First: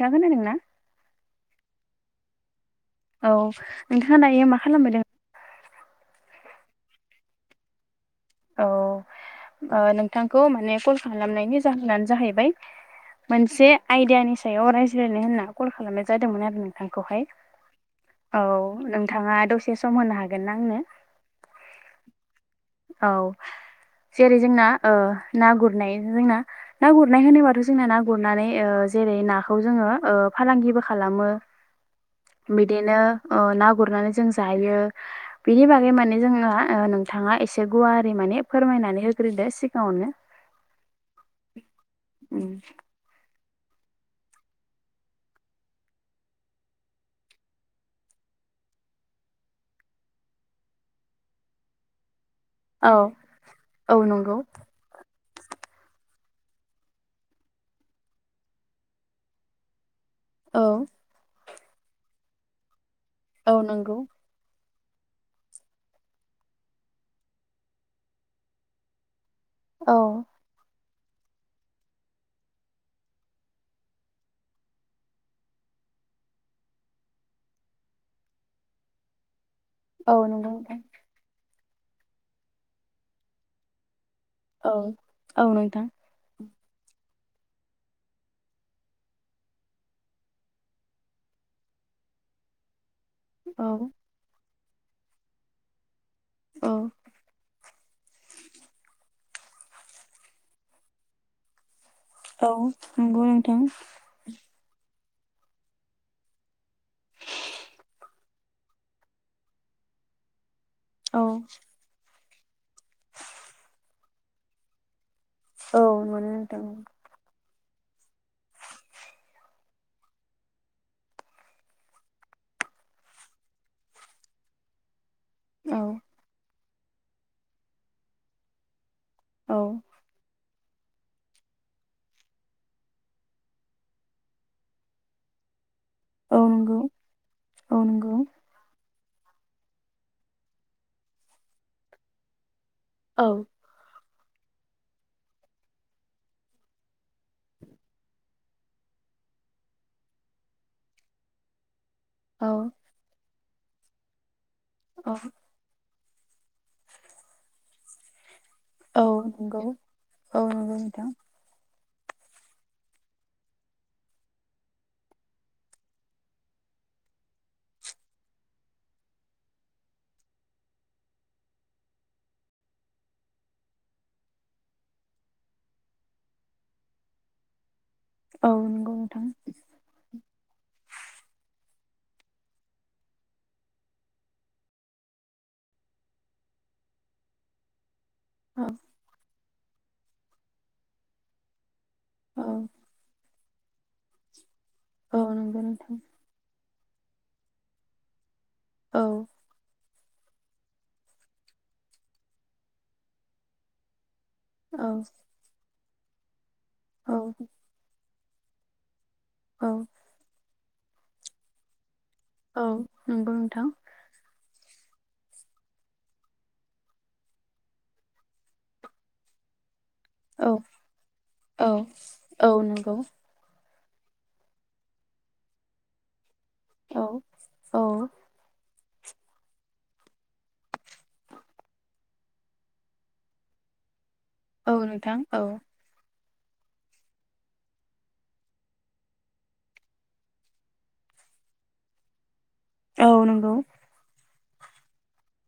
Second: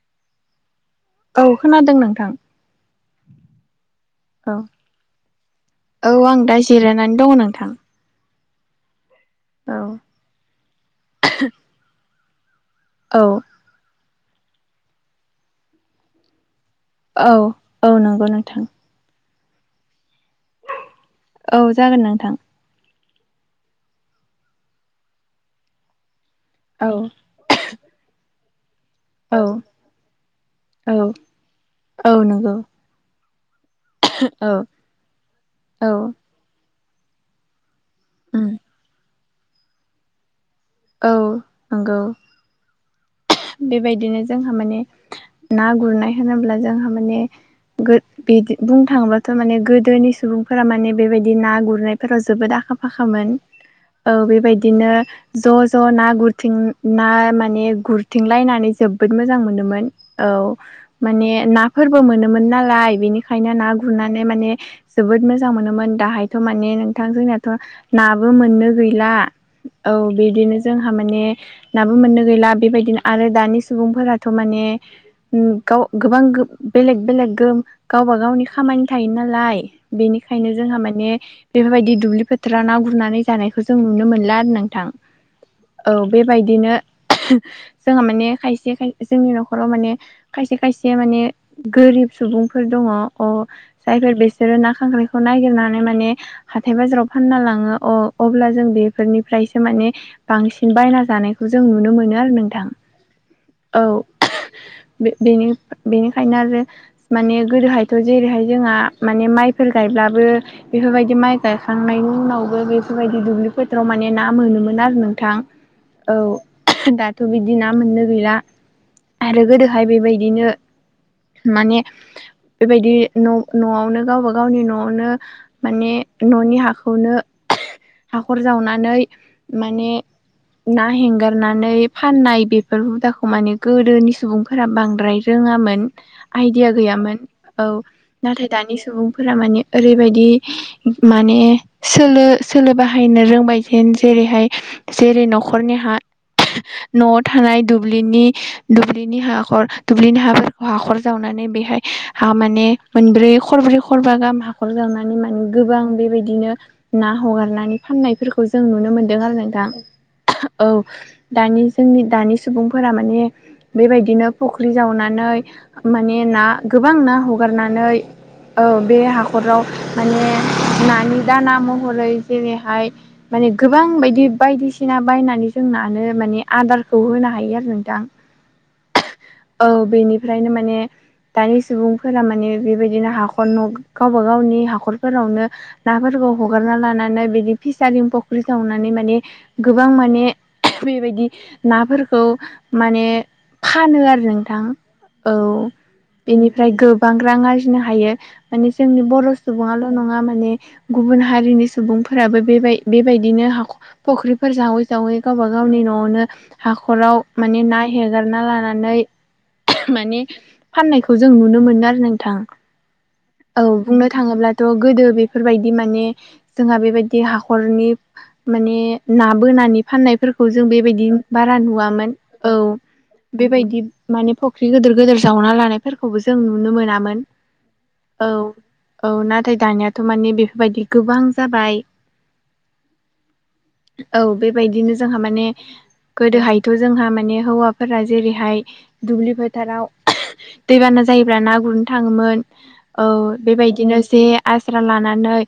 जागोन आरो ना औ खोनादों नोंथां औ नोंथाङा दा औ मा खालामबोदों औ आं दा जिरायनानै दङ नोंथां औ औ नोंथांखौ माने कल खालामनायनि जाहोनानो जाहैबाय औ मोनसे आइडियानि सायाव रायज्लायनो होनना कल खालामनाय जादोंमोन आरो न नोंथांखौहाय औ औ नंगौ औ नोंथां नोंथाङा दसे सम होनो हागोन ना आंनो औ जागोन नोंथां औ जेरै जोंना ना गुरनाय जोंना औ ना गुरनाय होनोबाथ' जोंना ना गुरनानै जेरै औ नाखौ जोङो फालांगिबो औ खालामो औ नंगौ बिदिनो ना गुरनानै जों औ जायो बिनि बागै औ माने जोंना न नोंथाङा एसे गुवारारि माने उम फोरमायनानै होग्रोदो सिगाङावनो औ नंगौ उ बेबायदिनो जोंहा माने ना गुरनाय होनोब्ला जोंहा माने बिदि बुंनो थाङोबाथ' माने गोदोनि सुबुंफोरा माने बेबायदि ना गुरनायफोराव जोबोद आखा आखा औ फाखामोन औ बेबायदि बिदिनो ज' ज' ना गुरथिं ना माने गुर थिं लायनानै जोबोद मोजां मोनोमोन औ माने नाफोरबो मोनोमोन नालाय बेनिखायनो औ ना नंगौ गुरनानै माने जोबोद मोजां मोनोमोन दाहायथ' माने नोंथां जोंनियाथ' नाबो मोननो गैला औ बिदिनो जोंहा माने नाबो मोननो गैला बेबायदिनो आरो दानि सुबुंफोराथ' माने गाव गोबां बेलेग बेलेग गो गावबा गावनि खामानि थायो नालाय औ नंगौ बेनिखायनो जोंहा नोंथां माने बेफोरबायदि दुब्लि फोथाराव ना गुरनानै जानायखौ जों नुनो मोनला औ नोंथां औ बेबायदिनो जोंहा माने खायसे खाय जोंनि न'खराव माने खायसे खायसे माने गोरिब सुबुंफोर दङ अ औ जायफोर बिसोरो ना खांख्राइखौ ननायागिरनानै माने औ हाथाय बाजाराव फानना लाङो अ अब्ला जों बेफोरनिफ्रायसो माने बांसिन बायना जानायखौ जों नुनो मोनो आरो औ नोंथां नंगौ नोंथां औ बेनिखायनो आरो माने गोदोहायथ' जेरैहाय जोंहा माने माइफोर गायब्लाबो बेफोरबायदि औ माइ गायखांनायनि उनावबो बेफोरबायदि दुब्लि फोथ्राव माने ना मोनोमोन आरो नोंथां औ मोनो नोंथां दाथ' बिदि बिदि ना मोननो गैला आरो गोदोहाय बेबायदिनो माने बेबायदि न'आवनो गावब गावनि न'आवनो औ माने न'नि हाखौनो हाखर जावनानै औ माने ना हेंगारनानै फाननाय बेफोर हुदाखौ माने गोदोनि सुबुंफोरा बांद्राय रोङामोन। औ आइदिया नंगौ गैयामोन औ नाथाय दानि सुबुंफोरा मानि ओरैबायदि माने सोलो सोलोबा बाहायनो औ रोंबायदिन जेरैहाय जेरै न'खरनि हा न'आव थानाय दनि दुब्लिनि हाखर दुब्लिनि हाफोरखौ हाखर जावनानै बेहाय हा औ माने मोनब्रै खरब्रै खरबा गाहाम हाखर जावनानै औ माने गोबां बेबायदिनो ना हगारनानै फाननायफोरखौ खौ जों नुनो औ मोन्दों आरो नंगौ नोंथां औ नंगौ नोंथां दानि जोंनि दानि सुबुंफोरा माने बेबायदिनो फुख्रि जावनानै माने ना गोबां ना हगारनानै औ बे हाखराव माने नानि दाना महरै जेरैहाय माने गोबां बायदि बायदिसिना बायनानै जों नानो माने आदारखौ होनो हायो आरो नोंथां औ नंगौ नोंथां औ बेनिफ्रायनो माने दानि सुबुंफोरा माने बेबायदिनो हाखर न' गावबा गावनि हाखरफोरावनो नाफोरखौ हगारना लानानै बिदि फिसारि फुख्रि औ जावनानै माने गोबां माने बेबायदि ना खौ औ माने फानो आरो नोंथां औ नंगौ नोंथां बेनिफ्राय गोबां रां आरजिनो हायो माने औ जोंनि बर' सुबुल' नङा माने गुबुन हारिनि सुबुंफोराबो बेबाय बेबायदिनो हाखर फुख्रिफोर जावै औ जावै गावबा गावनि न'आवनो हाखराव औ माने ना हगारना लानानै औ माने फाननायखौ जों नुनो मोनो आरो नोंथां औ नंगौ नोंथां नोंथां औ बुंनो थाङोब्लाथ' गोदो बेफोरबायदि माने जोंहा बेबायदि हाखरनि माने ना बोनानै फाननायफोरखौ औ जों बेबायदि बारा औ नुवामोन औ बेबायदि माने फुख्रि गिदिर गोिदोर जावना लानाय फोरखौबो जों नुनो औ मोनामोन औ औ नाथाय दानियााथ' माने बेफोरबायदि गोबां जाबाय औ बेबायदिनो नोंथां जोंहा औ माने गोदोहायथ' जोंहा माने हौवाफोरा जेरैहाय दुब्लि फोथाराव दैबाना जायोब्ला ना गुरनो थाङोमोन औ बेबायदिनो जे आस्रा लानानै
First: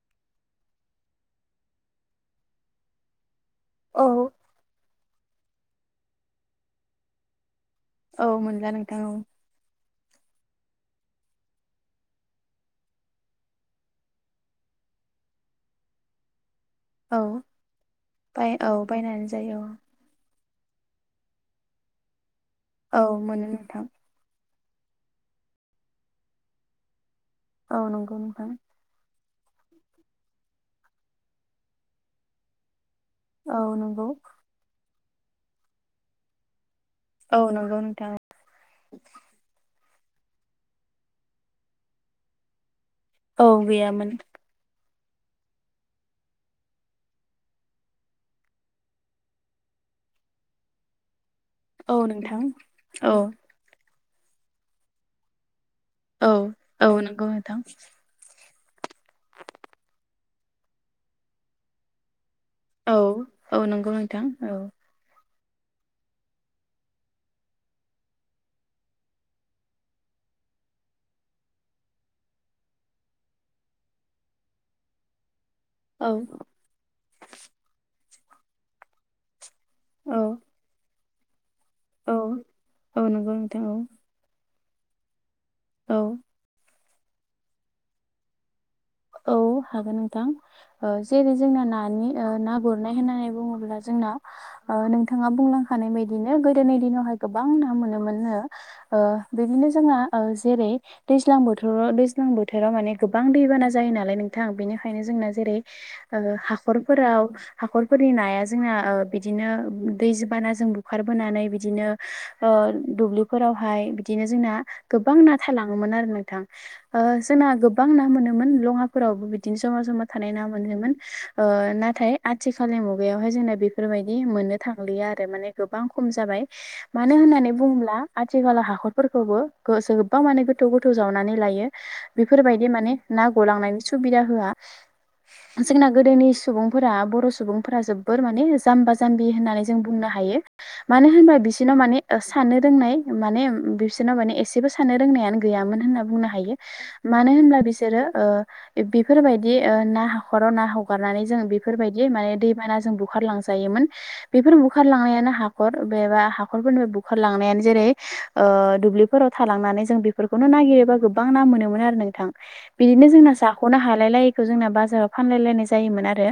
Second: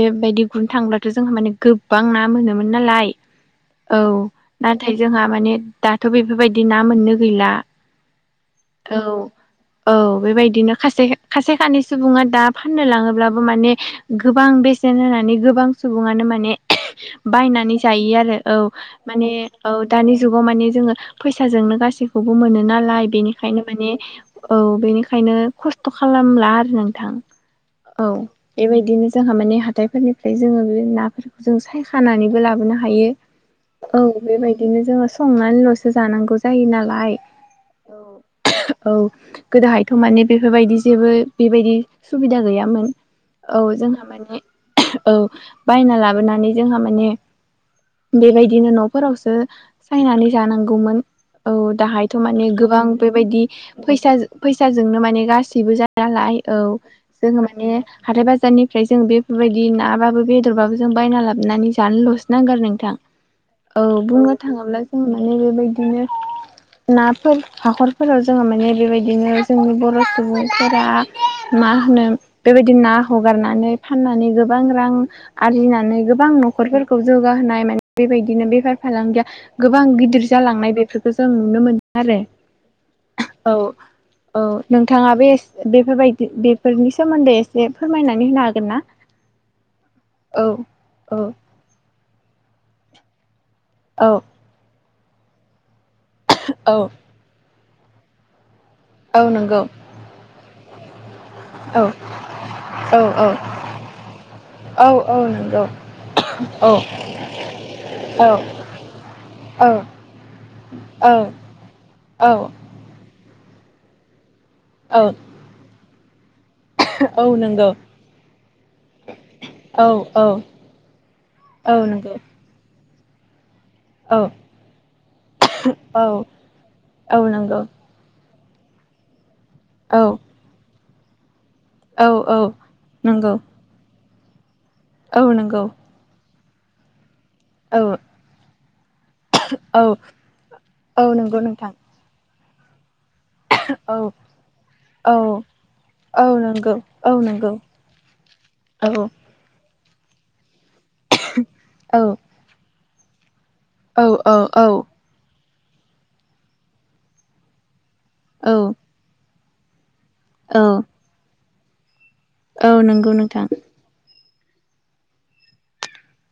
बेबायदि गुनो थांब्लाथ' जोंहा माने गोबां ना मोनोमोन नालाय औ थाय जोंहा माने दाथ' बेफोरबायदि ना मोननो गैला औ मोनला नोंथां औ। औ बेबायदिनो खासे खासे खानि सुबुङा दा फाननो लाङोब्लाबो माने गोबां बेसेन होनानै गोबां सुबुङानो माने औ बायनानै जायो आरो बाय औ बायनानै माने जायो औ औ दानि जुगाव माने जोङो फैसाजोंनो गासैखौबो मोनो नालाय औ मोनो बेनिखायनो नोंथां माने औ बेनिखायनो खस्थ' खालामला आरो नोंथां औ नंगौ नोंथां बेबाय दिनो जोंहा माने हाथाइफोरनिफ्राय जोङो बे नाफोरखौ जों सायखानानैबो लाबोनो हायो। औ नंगौ। बेबायदिनो जोङो संनानैल'सो जानांगौ जायो नालाय औ नंगौ नोंथां। औ गोदोहायथ' माने बेफोरबायदि जेबो बेबायदि सुबिदा गैयामोन। औ जोंहा माने औ बायना लाबोनानै जोंहा माने बेबायदिनो न' फोरावसो सायनानै जानांगौमोन औ दाहायथ' माने गोबां औ बेबायदि फैसा फैसाजोंनो माने गाससिबो जा नालाय औ नंगौ जोङो नोंथां माने हाथाय बाजारनिफ्राय जों बेफोरबायदि नाबाबो बेदरबाबो जों बायना लाबोनानै जानोल'सो नांगोन आरो नों औ। औ नंगौ नोंथां बुंनो औ थाङोब्ला जों माने बेबायदिनो नाफोर हाखरफोराव जोङो माने बेबायदिनो जोंनि बर' सुबुंफोरा मा होनो बेबायदि ना हगारनानै फाननानै गोबां रां आरजिना नानै औ गोबां न'खरफोरखौ जौगाहोनाय माने बेबायदिनो बेफार फालांगिया गोबां औ गिदिर जालांनाय बेफोरखौ जों नुनो मोनदों आरो औ औ नंगौ औ। नोंथां औ नोंथाङा बे औ बेफोरबायदि बेफोरनि सोमोन्दै एसे फोरमायनानै होनो हागोन ना? औ हागोन नोंथां औ ओ औ जेरै जोंना नानि ओ ना गुरनाय होननानै बुङोब्ला औ जोंना ओ नोंथाङा बुंलांखानाय बायदिनो गोदोनि औ दिनावहाय गोबां ना मोनोमोननो ओ औ नंगौ बिदिनो जोंना जेरै दैज्लां औ बोथोराव दैज्लां बोथोराव माने गोबां औ दैबाना जायो नालाय नोंथां औ बेनिखायनो औ जोंना जेरै नंगौ ओ औ हाखरफोराव हाख'रफोरनि औ नाया जोंना ओ बिदिनो औ दैज बाना जों औ बुखारबोनानै बिदिनो औ ओ ओ दुब्लिफोरावहाय बिदिनो जोंना औ गोबां ना थालाङोमोन आरो नोंथां। ओ औ जोंना नंगौ गोबां ना मोनोमोन मुंयाफोरावबो बिदिनो ज'मा औ ज'मा थानाय औ ना मोनोमोन ओ औ नाथाय नंगौ आथिखाल मुगायावहाय जोंना बिफ फोरबायदि औ मोननो थांलियो आरो माने गोबां खम औ जाबाय मानो औ होननानै नंगौ बुङोब्ला आथिखालाव हाखरफोरखौबो औ गोजोबा माने गोथौ गोथौ जावनानै लायो औ औ बेफोरबायदि माने नाव नंगौ आंनायनि सुबिदा होया औ नंगौ जोंना गोदोनि सुबुंफोरा बर'स सुबुंफोरा औ जोबोर माने जाम्बा जाम्बि होननानै जों औ बुंनो हायो मानो औ होनबा नंगौ नोंथां बिसिनाव माने साननो रोंनाय माने औ बिसोरनाव माने एसेबो साननो औ रोंनायानो गैयामोन होनना बुंनो औ हायो नंगौ औ मानो नंगौ होनब्ला बिसोरो ओ औ बेफोरबायदि ओ ना हाखराव ना ह गारनानै जों औ बेफोरबायदि माने दै बानाजों बुखारलांजायोमोन औ बेफोर बुखारलांनायानो हा हर बेबा हाखरफोरनि बुखारलांनायानो जेरै ओ औ दुब्लिफोराव थालांनानै जों बे फोरखौनो औ नागिरोबा गोबां ना मोनोमोन आरो नोंथां औ बिदिनो नंगौ जोंना नोंथां जा खनो हालाय लायैखौ जोंना बाजाराव फानलायलायनाय जायोमोन आरो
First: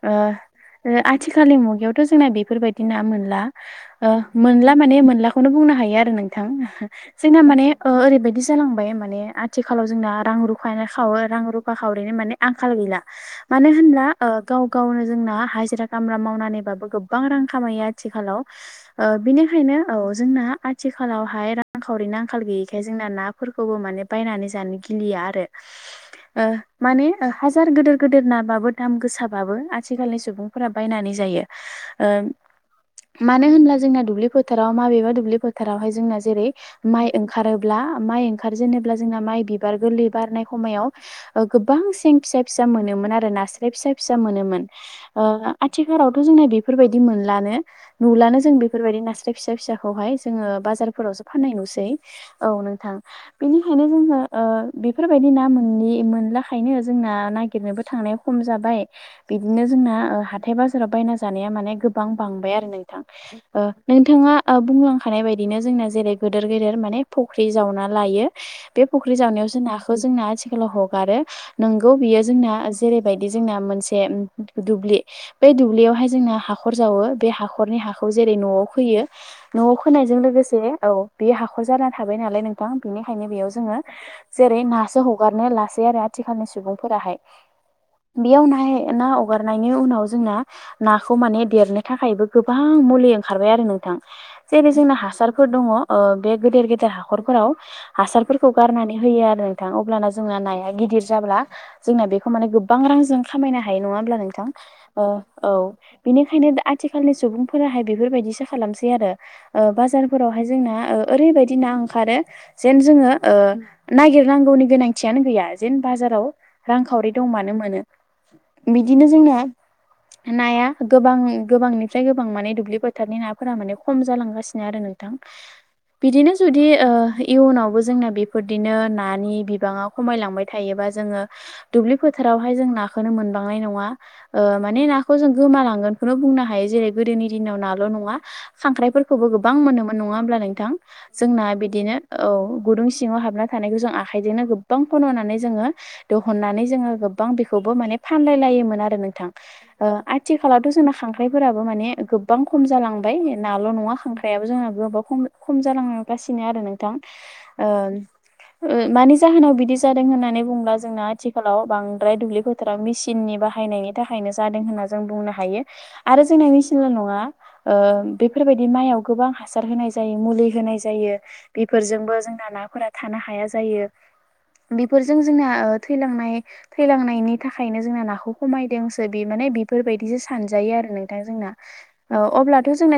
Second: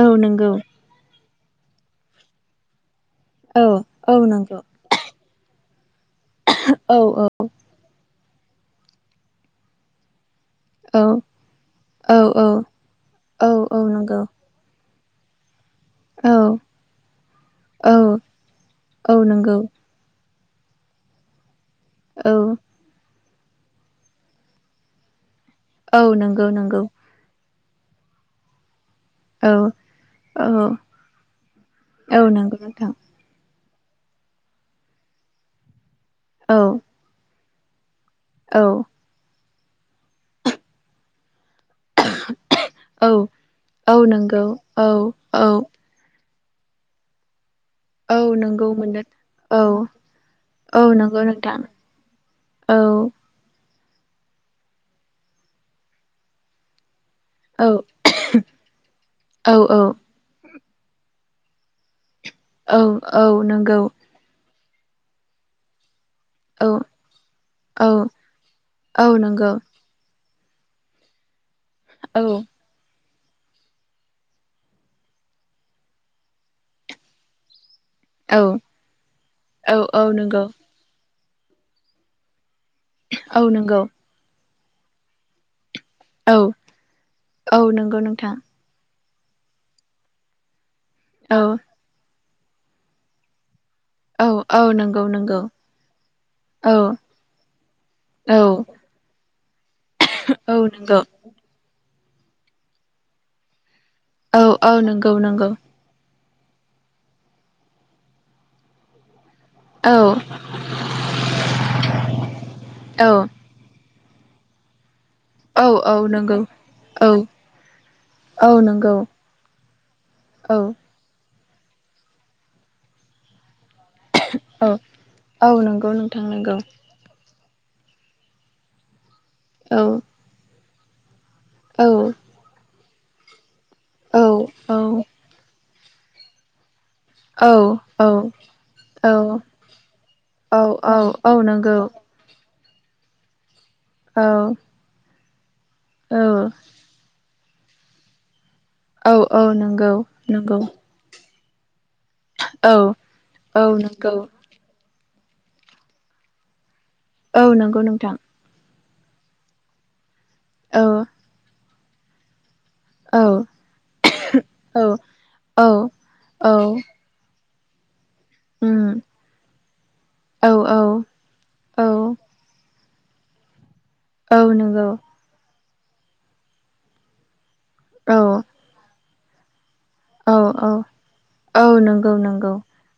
औ ओ नंगौ ओ आथिखालनि मुगायावथ' जोंना बेफोरबायदि ना मोनला औ ओ औ नंगौ मोनला माने मोनलाखौनो बुंनो हायो आरो नोंथां औ जोंना माने ओ ओरैबायदि जांबाय माने आथिखालाव जोंना रां रु फा खा औ खाव रां रुफा खावरैनो औ माने आंखाल गैला औ मानो औ होनब्ला नंगौ ओ गाव गावनो जोंना हाजिरा खामला औ मावनानैबाबो गोबां रां खामायो औ आथिखालाव औ ओ नंगौ बिनिखायनो औ जोंना आथिखालावहाय रांखावरिनि औ आंखाल गैयै खाय जोंना नाफोरखौबो माने बायनानै जानो गिलिया आरो औ ओ नंगौ नंगौ माने - हाजार गिदिर गिदिर नाबो दाम गोसा बाबो आथिखालनि औ सुबुंफोरा औ बायनानै जायो ओ औ नंगौ नोंथां मानो होनब्ला जोंना दुब्लि फोथाराव माबेबा दुब्लि फोथारावहाय जोंना जेरै औ माइ ओंखारोब्ला माइ औ ओंखारजेेनोब्ला जोंना माइ बिबार गोरलै बारनाय समायाव गोबां सिं फिसा फिसा मोनोमोन औ आरो नास्राय फिसा औ फिसा नंगौ मोनोमोन औ ओ औ आथि लावथ' जोंना बेफोरबायदि मोनलानो औ नुलानो जों नंगौ बेफोरबायदि मोननो नास्राय फिसा औ फिसाखौहाय जोङो औ नंगौ बाजारफोरावसो फाननाय नोंथां नुसै औ नोंथां बेनिखायनो जोङो ओ बेफोरबायदि ना मोन मोनलाखायनो जोंना ना औ गिरनोबो थांनाया खम जाबाय औ बिदिनो जोंना औ ओ हाथाय बाजाराव बायना जानाया माने गो बां बांबाय आरो औ नोंथां औ ओ नंगौ नोंथाङा बुंलांखानाय बायदिनो जोंना जेरै गेदेर गेदेर औ माने फख्रि जावना औ लायो बे औ फख्रि जावनायाव नंगौ जोंना जोंना आथिखालाव हगारो नोंगौ औ बेयो जोंना जेरैबायदि जोंना मोनसे दुब्लि बेै दुब्लियावहाय जोंना हाखर जावो बे हाखरनि हा खौ जेरै औ न'आव खोयो न'आव औ खोनायजों नंगौ लोगोसे औ बे हाखर जा थाबाय नालाय नों थां बिनिखायनो औ बेयाव जोङो नंगौ जेरै नासो हगारनो लासै आरो औ आथिखालनि सुबुंफोराहाय औ नंगौ नोंथां बेयाव ना ना हगारनायनि उनाव जोंना नाखौ औ माने देरनो थाखायबो गोबां मुलि ओंखारबाय आरो नोंथां औ औ जेरै जोंना नंगौ नंगौ हासारफोर दङ ओ बे गेदेर औ गेदेर हाखरफोराव औ हासारफोरखौ गारनानै होयो आरो नोंथां अब्लाना जोंना औ नाया नंगौ गिदिर जाब्ला जोंङो बेखौ माने गोबां रांजों खामायनो हायो नङा होमब्ला औ नोंथां औ ओ नंगौ औ नंगौ बेनिखायनो दा आथिखालनि सुबुंफोराहाय बेफोरबायदिसो खालामसै आरो ओ औ बाजारफोरावहाय जोंना ओ ओरैबायदि ना ओंखारो जेन औ जोङो ओ नागिर नांगौनि गोनांथियानो गैया औ जेन औ बाजाराव नंगौ औ रांखावरि दंबानो मोनो औ नंगौ बिदिनो जोंना औ नाया गोबां गोबांनिफ्राय गोबां माने दुब्लि फो थारनि नाफोरा माने खम जालांगासिनो औ आरो नोंथां औ नंगौ नोंथां बिदिनो नंगौ जुदि ओ इयुनावबो जोंना बेफोरदिनो नानि बिबाङा औ खमायलांबाय थायोबा जोङो औ दुब्लि फोथारावहाय जों नाखौनो मोनबांनाय नङा औ ओ औ माने नाखौ जों गोमालांगोन खौनो बुंनो हायो जेरै गोदोनि औ दिनाव नाल' नङा औ औ खांख्राइफोरखौबो गोबां मोनोमोन नङा होमब्ला औ नोंथां औ औ जोंना नंगौ बिदिनो औ गुदुं सिङाव हाबना थानायखौ जों औ आखाइजोंनो गोबां खन'नानै जोङो औ दहुननानै जोङो गोबां बेखौबो माने फानलाय लायोमोन आ रो औ नोंथां औ ओ नंगौ नंगौ आथिखालावथ' जोंना खां ख्राइफोराबो माने गोबां खम औ जालांबाय औ नाल' नङा नंगौ खांख्रायाबो जोंना गोबां खम खम जालांगासिनो आरो नोंथां औ नंगौ नोंथां ओ मानि जाहोनाव बिदि जादों होननानै बुंब्ला जोंना औ आथिखालाव बांद्राय दुब्लिफोर फोथाराव औ मेसिननि बाहायनायनि थाखायनो जादों होनना औ जों बुंनो हायो औ आरो जोंना औ मेचिनल' नङा ओ बेफोरबायदि माइयाव उम गोबां हासार होनाय जायो मुलि औ औ होनाय जायो औ बेफोरजोंबो जोंना नाफोरा थानो हाया जायो औ नंगौ जों जोंना थैांनाय थैलांनायनि थाखायनो जोंना औ नाखौ खमायदोंसो बे माने औ बेफोरबायदि ों औ औ नंगौ नंगौ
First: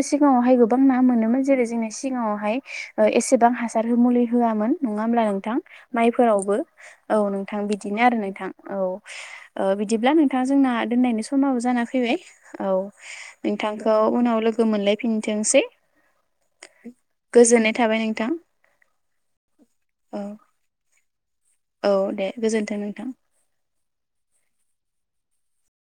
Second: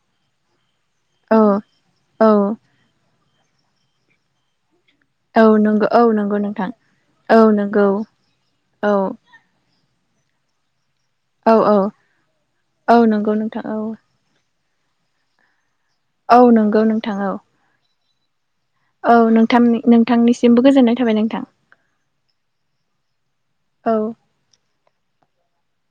ज गोबां ना मोनोमोन औ जेरै जोंना औ सिगाङावहाय ओ एसेबां हासार मुलि होयामोन नङा होमब्ला नोंथां औ नंगौ औ नंगौ माइफोरावबो नोंथां औ नोंथां बिदिनो आरो नोंथां औ ओ बिदिब्ला नोंथां जोंना दोनायनि सम औ समाव जाना फैबाय औ नंगौ नोंथां औ नोंथांखौ उनाव लोगो मोनलायफिनथोंसै औ नंगौ नोंथां औ गोजोननाय थाबाय नोंथां। औ नोंथांनि औ नोंथांनिसिमबो गोजोननाय थाबाय नोंथां औ दे गोजोन्थों नोंथां औ